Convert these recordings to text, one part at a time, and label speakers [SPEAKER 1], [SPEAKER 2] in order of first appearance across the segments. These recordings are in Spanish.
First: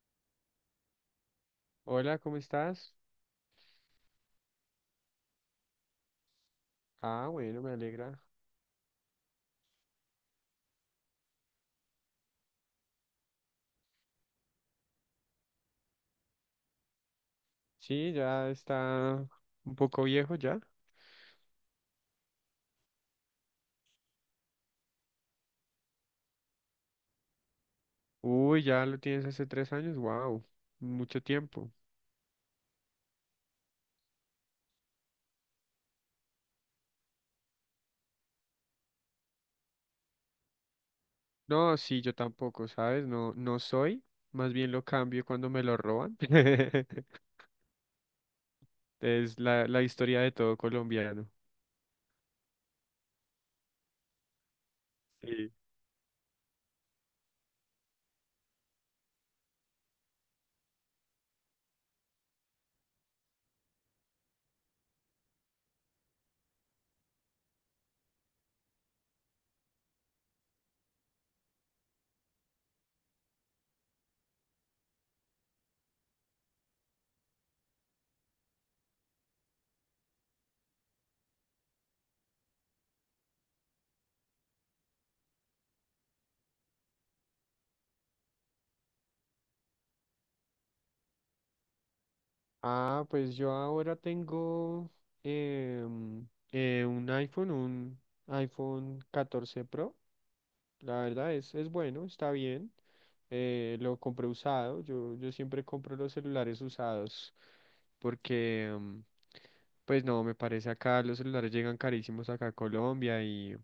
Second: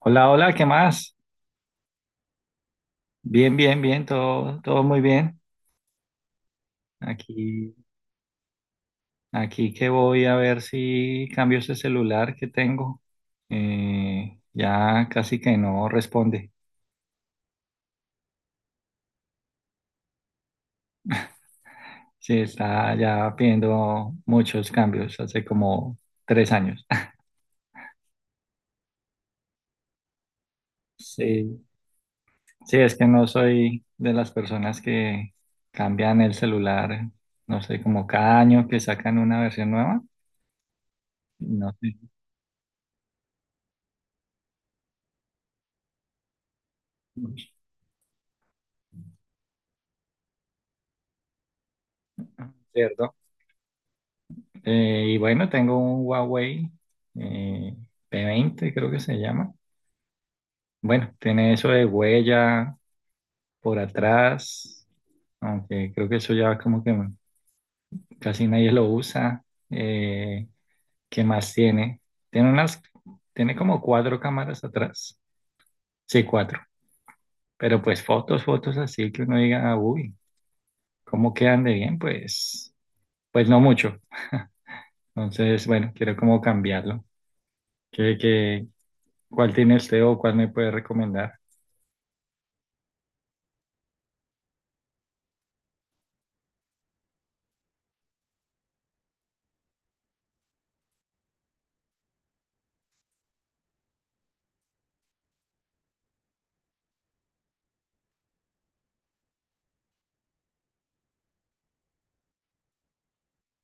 [SPEAKER 1] Hola, hola, ¿qué más?
[SPEAKER 2] Hola, ¿cómo estás?
[SPEAKER 1] Bien, bien, bien, todo, todo muy bien.
[SPEAKER 2] Ah, bueno, me
[SPEAKER 1] Aquí,
[SPEAKER 2] alegra.
[SPEAKER 1] aquí que voy a ver si cambio ese celular que tengo. Ya casi que no responde.
[SPEAKER 2] Sí, ya está un poco viejo ya.
[SPEAKER 1] Sí, está ya pidiendo muchos cambios, hace como 3 años.
[SPEAKER 2] Uy, ya lo tienes hace 3 años, wow, mucho
[SPEAKER 1] Sí,
[SPEAKER 2] tiempo.
[SPEAKER 1] sí, es que no soy de las personas que cambian el celular, no sé, como cada año que sacan una versión nueva. No
[SPEAKER 2] No,
[SPEAKER 1] sé,
[SPEAKER 2] sí, yo tampoco, ¿sabes? No soy, más bien lo cambio cuando me lo roban. Es la historia de todo colombiano.
[SPEAKER 1] ¿cierto? Y bueno,
[SPEAKER 2] Sí.
[SPEAKER 1] tengo un Huawei eh, P20 creo que se llama. Bueno, tiene eso de huella por atrás, aunque creo que eso ya como que casi nadie lo usa. ¿Qué más tiene? Tiene unas, Tiene como cuatro cámaras atrás. Sí, cuatro. Pero pues fotos, fotos así que uno diga, "Ah, uy, ¿cómo quedan de bien?" Pues, pues no mucho. Entonces, bueno, quiero como cambiarlo. ¿Qué, qué, ¿Cuál tiene usted o cuál me puede recomendar?
[SPEAKER 2] Ah, pues yo ahora tengo em, un iPhone 14 Pro. La verdad es bueno, está bien. Lo compré usado. Yo siempre compro los celulares usados porque, pues no, me parece acá los celulares llegan carísimos acá a Colombia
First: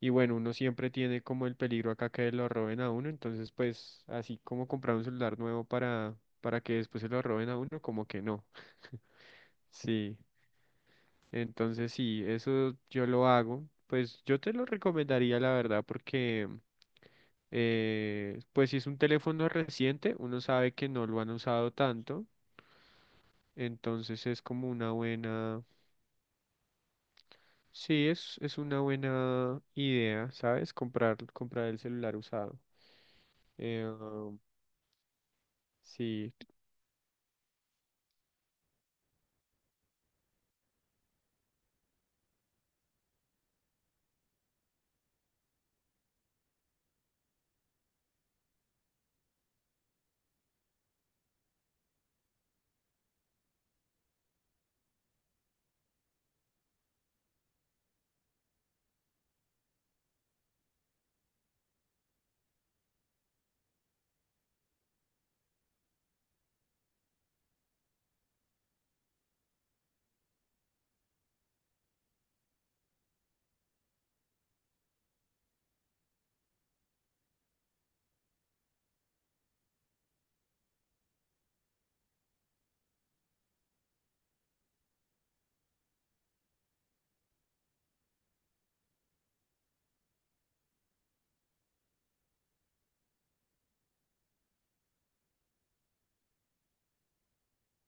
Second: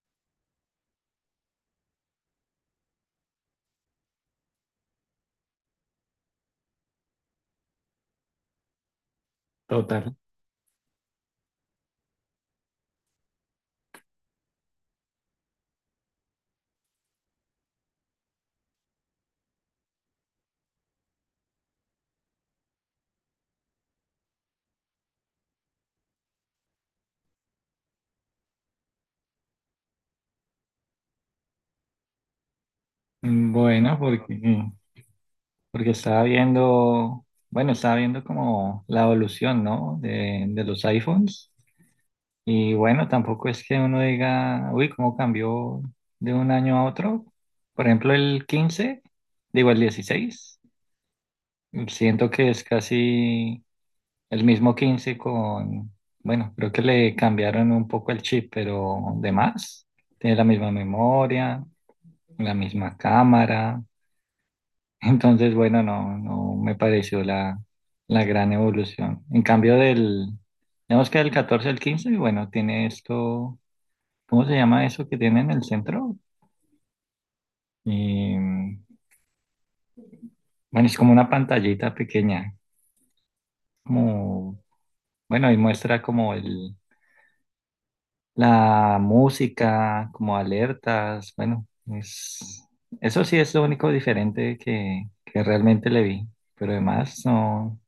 [SPEAKER 2] y bueno, uno siempre tiene como el peligro acá que lo roben a uno. Entonces, pues así como comprar un celular nuevo para que después se lo roben a uno, como que no.
[SPEAKER 1] Total.
[SPEAKER 2] Sí, entonces sí, eso yo lo hago. Pues yo te lo recomendaría, la verdad, porque... pues si es un teléfono reciente, uno sabe que no lo han usado tanto, entonces es como una buena, sí, es una buena idea, ¿sabes? Comprar el celular usado.
[SPEAKER 1] Mm,
[SPEAKER 2] Eh,
[SPEAKER 1] bueno,
[SPEAKER 2] um,
[SPEAKER 1] porque estaba
[SPEAKER 2] sí.
[SPEAKER 1] viendo, bueno, estaba viendo como la evolución, ¿no? De los iPhones. Y bueno, tampoco es que uno diga, uy, cómo cambió de un año a otro. Por ejemplo, el 15, digo el 16, siento que es casi el mismo 15 con, bueno, creo que le cambiaron un poco el chip, pero de más. Tiene la misma memoria, la misma cámara. Entonces, bueno, no me pareció la gran evolución. Digamos que del 14 al 15, bueno, tiene esto, ¿cómo se llama eso que tiene en el centro? Y bueno, es como una pantallita pequeña, como, bueno, y muestra como el, la música, como alertas, bueno, es, eso sí es lo único diferente que realmente le vi, pero además no,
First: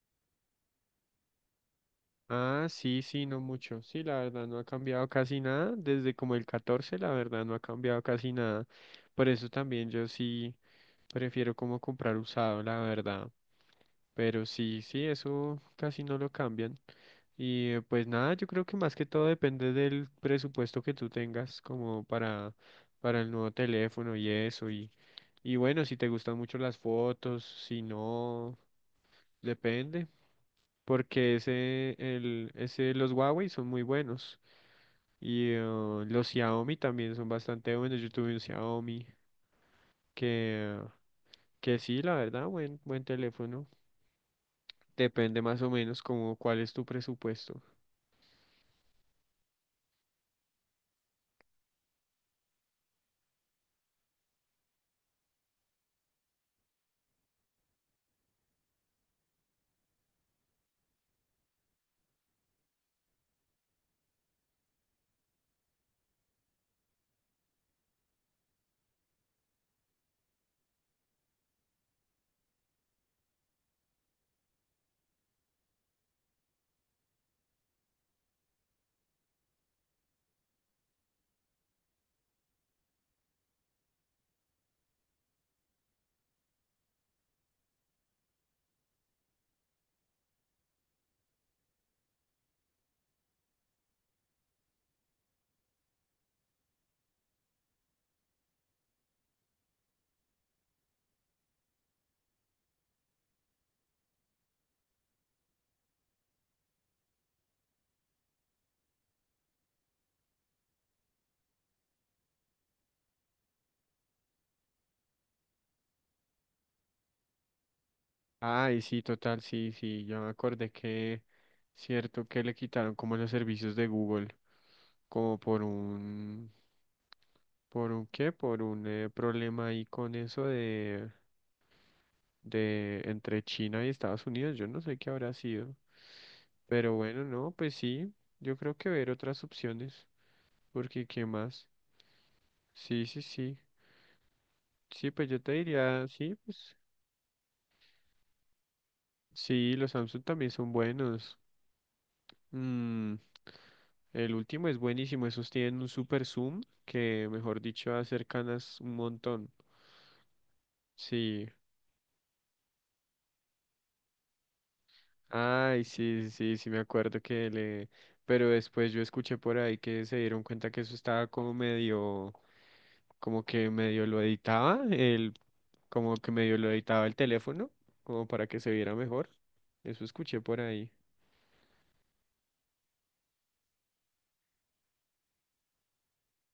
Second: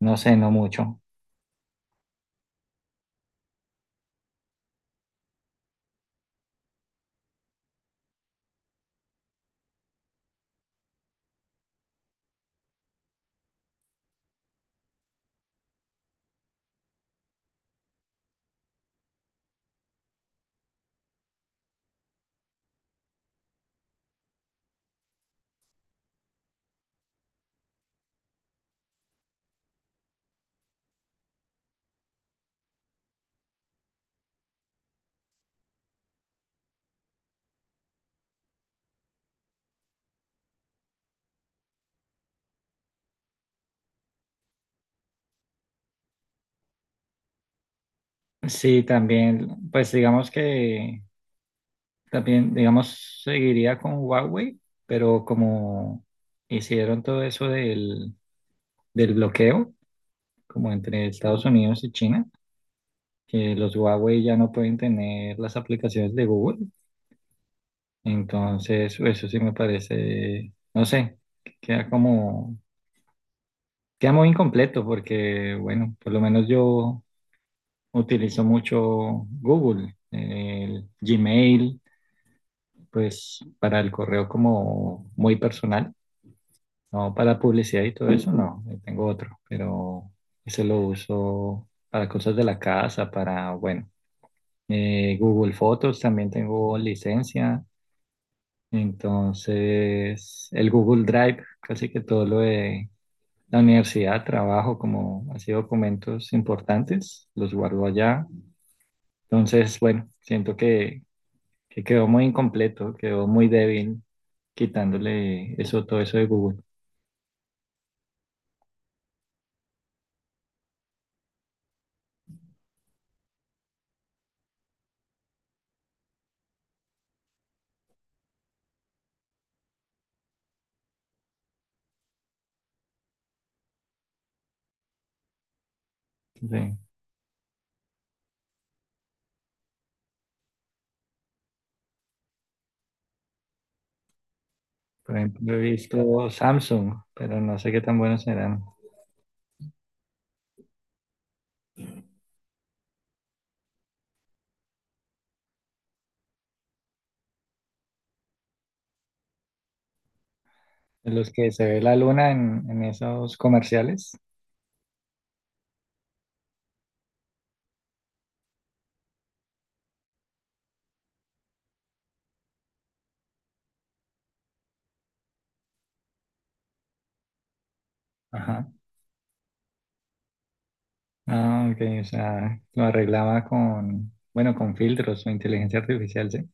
[SPEAKER 1] no sé, no mucho.
[SPEAKER 2] Ah, sí, sí, no mucho. Sí, la verdad no ha cambiado casi nada. Desde como el 14. La verdad no ha cambiado casi nada. Por eso también yo sí prefiero como comprar usado, la verdad. Pero sí, sí, eso casi no lo cambian. Y pues nada, yo creo que más que todo depende del presupuesto que tú tengas como para el nuevo teléfono y eso. Y bueno, si te gustan mucho las fotos, si no, depende porque ese, los Huawei son muy buenos. Y los Xiaomi también son bastante buenos. Yo tuve un Xiaomi que, que sí, la verdad, buen teléfono. Depende más o menos como cuál es tu presupuesto.
[SPEAKER 1] Sí, también, pues digamos que también, digamos, seguiría con Huawei, pero como hicieron todo eso del bloqueo, como entre Estados Unidos y China, que los Huawei ya no pueden tener las aplicaciones de Google, entonces eso sí me parece, no sé, que queda como, queda muy incompleto porque, bueno, por lo menos yo utilizo mucho Google, el Gmail. Pues para el correo como muy personal, no para publicidad y todo eso, no, yo tengo otro, pero ese lo uso para cosas de la casa, para, bueno, Google Fotos también tengo licencia, entonces el Google Drive, casi que todo lo de la universidad, trabajo como así documentos importantes, los guardo allá, entonces, bueno, siento que quedó muy incompleto, quedó muy débil quitándole eso, todo eso de Google.
[SPEAKER 2] Ay, sí, total, sí, sí. Ya me acordé cierto, que le quitaron como los servicios de Google, como ¿por un qué? Por un problema ahí con eso de entre China y Estados Unidos. Yo no sé qué habrá sido.
[SPEAKER 1] Sí.
[SPEAKER 2] Pero bueno, no, pues sí, yo creo que ver otras opciones, porque ¿qué más? Sí, sí, sí. Sí,
[SPEAKER 1] Por
[SPEAKER 2] pues yo te
[SPEAKER 1] ejemplo, he
[SPEAKER 2] diría,
[SPEAKER 1] visto
[SPEAKER 2] sí, pues
[SPEAKER 1] Samsung, pero no sé qué tan buenos serán.
[SPEAKER 2] sí, los Samsung también son buenos. Mm, el último es buenísimo, esos tienen un super zoom que, mejor dicho, acercanas un montón.
[SPEAKER 1] De los
[SPEAKER 2] Sí.
[SPEAKER 1] que se ve la luna en esos comerciales.
[SPEAKER 2] Ay, sí, sí, sí, me acuerdo que le... Pero después yo escuché por ahí que se dieron cuenta que eso estaba como medio... como que medio lo editaba, como que medio lo editaba el teléfono, como para que
[SPEAKER 1] Ajá.
[SPEAKER 2] se viera mejor. Eso escuché por ahí.
[SPEAKER 1] Ah, ok, o sea, lo arreglaba con, bueno, con filtros o inteligencia artificial, sí.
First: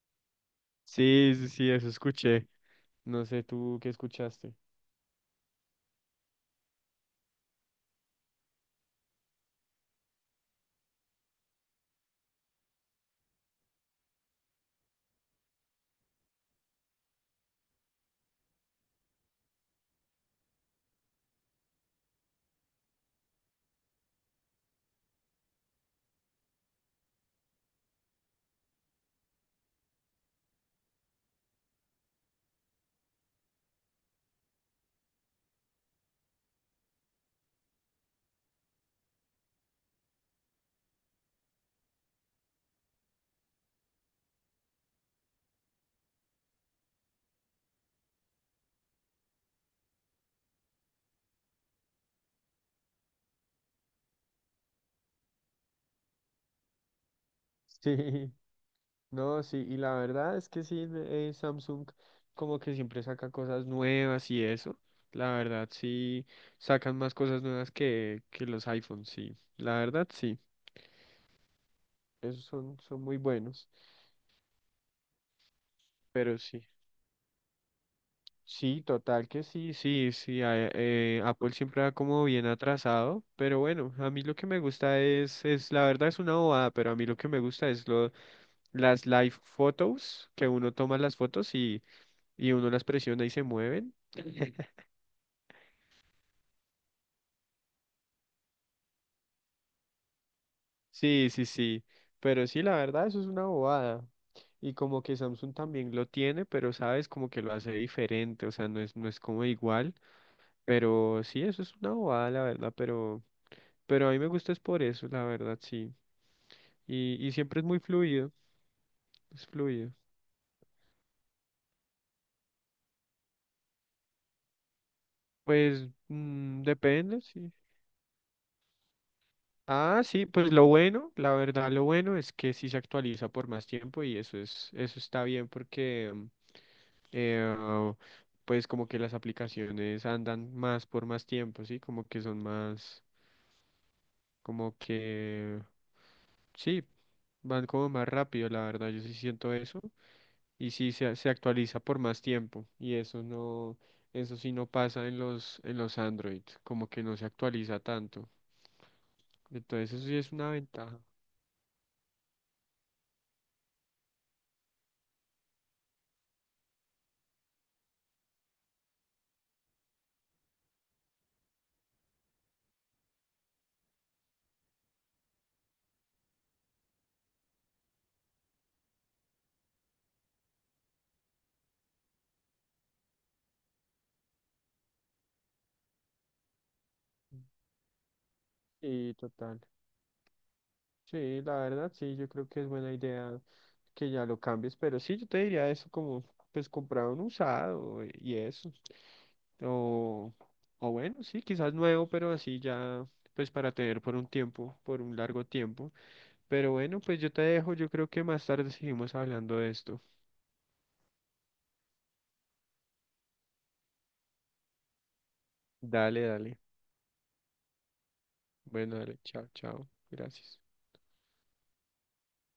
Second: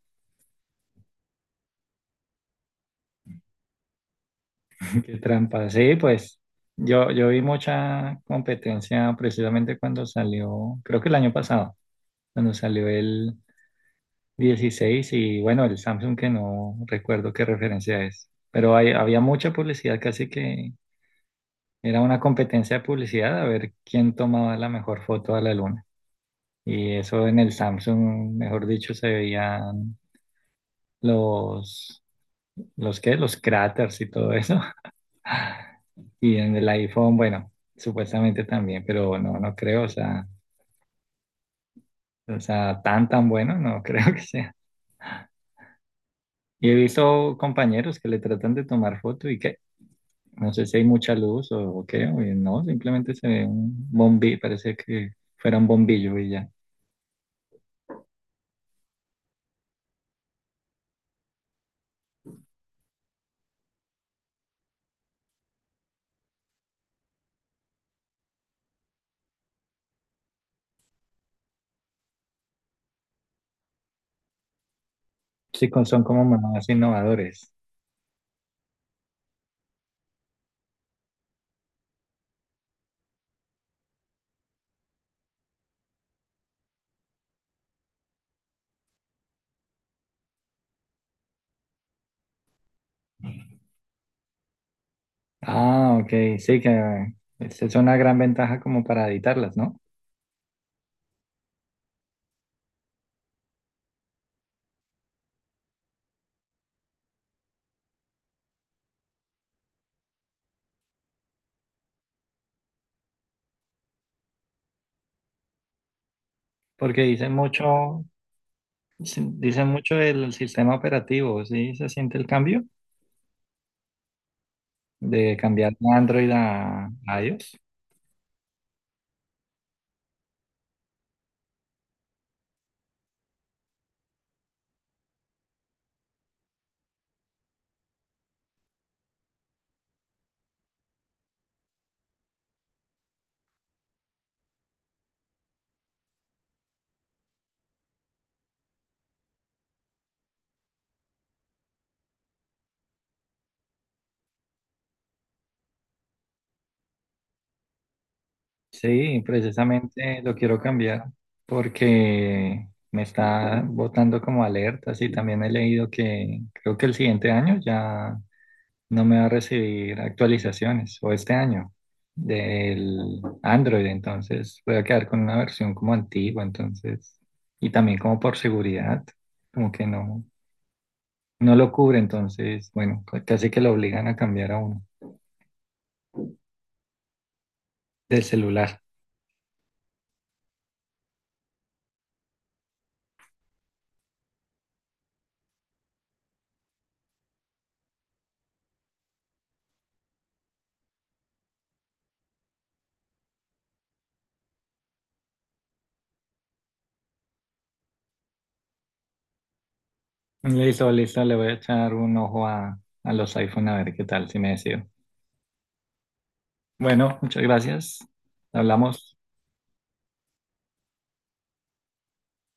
[SPEAKER 2] Sí, sí, sí, eso escuché. No sé tú qué escuchaste.
[SPEAKER 1] Qué trampa. Sí, pues yo vi mucha competencia precisamente cuando salió, creo que el año pasado, cuando salió 16 y bueno, el Samsung que no recuerdo qué referencia es, pero había mucha publicidad, casi que era una competencia de publicidad a ver quién tomaba la mejor foto a la luna. Y eso en el Samsung, mejor dicho, se veían los, los qué, los cráteres y todo eso. Y en el iPhone, bueno, supuestamente también, pero no, no creo, o sea, tan bueno, no creo que sea. Y he visto compañeros que le tratan de tomar foto y que no sé si hay mucha luz o qué, o no, simplemente se ve un bombillo, parece que fuera un bombillo y ya.
[SPEAKER 2] Sí, no, sí, y la verdad es que sí, Samsung como que siempre saca cosas nuevas y eso. La verdad, sí, sacan más cosas nuevas que los iPhones, sí. La verdad, sí, esos son muy buenos,
[SPEAKER 1] Sí, son como
[SPEAKER 2] pero sí.
[SPEAKER 1] más innovadores.
[SPEAKER 2] Sí, total que sí, sí, sí. Apple siempre va como bien atrasado, pero bueno, a mí lo que me gusta es la verdad es una bobada, pero a mí lo que me gusta es lo, las live photos, que uno toma las fotos y uno las presiona y se mueven.
[SPEAKER 1] Ah, ok, sí, que esa es una gran ventaja como para editarlas, ¿no?
[SPEAKER 2] Sí, sí, sí, pero sí, la verdad eso es una bobada. Y como que Samsung también lo tiene, pero sabes, como que lo hace diferente, o sea, no es como igual, pero sí, eso es una bobada, la verdad, pero a mí me gusta es por eso, la verdad, sí.
[SPEAKER 1] Porque dicen
[SPEAKER 2] Y siempre es muy
[SPEAKER 1] mucho,
[SPEAKER 2] fluido, es
[SPEAKER 1] Dicen
[SPEAKER 2] fluido.
[SPEAKER 1] mucho del sistema operativo, ¿sí? ¿Se siente el cambio de cambiar
[SPEAKER 2] Pues
[SPEAKER 1] de Android
[SPEAKER 2] mm, depende,
[SPEAKER 1] a
[SPEAKER 2] sí.
[SPEAKER 1] iOS?
[SPEAKER 2] Ah, sí, pues lo bueno, la verdad, lo bueno es que sí se actualiza por más tiempo y eso eso está bien porque eh, pues como que las aplicaciones andan más por más tiempo, sí, como que son más, como que sí, van como más rápido, la verdad, yo sí siento eso. Y sí se actualiza por más tiempo y eso no, eso sí no pasa en los Android, como que no se actualiza tanto.
[SPEAKER 1] Sí,
[SPEAKER 2] Entonces eso sí
[SPEAKER 1] precisamente
[SPEAKER 2] es
[SPEAKER 1] lo
[SPEAKER 2] una
[SPEAKER 1] quiero
[SPEAKER 2] ventaja.
[SPEAKER 1] cambiar porque me está botando como alertas y también he leído que creo que el siguiente año ya no me va a recibir actualizaciones o este año del Android, entonces voy a quedar con una versión como antigua, entonces, y también como por seguridad, como que no, no lo cubre, entonces, bueno, casi que lo obligan a cambiar a uno del celular.
[SPEAKER 2] Sí, total. Sí, la verdad, sí, yo creo que es buena idea que ya lo cambies, pero sí, yo te diría eso como, pues comprar un usado y eso, o, o bueno, sí, quizás nuevo, pero así ya, pues para tener por un tiempo, por un largo tiempo, pero bueno, pues yo te dejo, yo creo que más tarde seguimos hablando de esto.
[SPEAKER 1] Listo, listo, le voy a echar un ojo a los iPhone a ver qué tal, si me decido.
[SPEAKER 2] Dale, dale.
[SPEAKER 1] Bueno, muchas gracias.
[SPEAKER 2] Bueno,
[SPEAKER 1] Hablamos.
[SPEAKER 2] dale. Chao, chao. Gracias.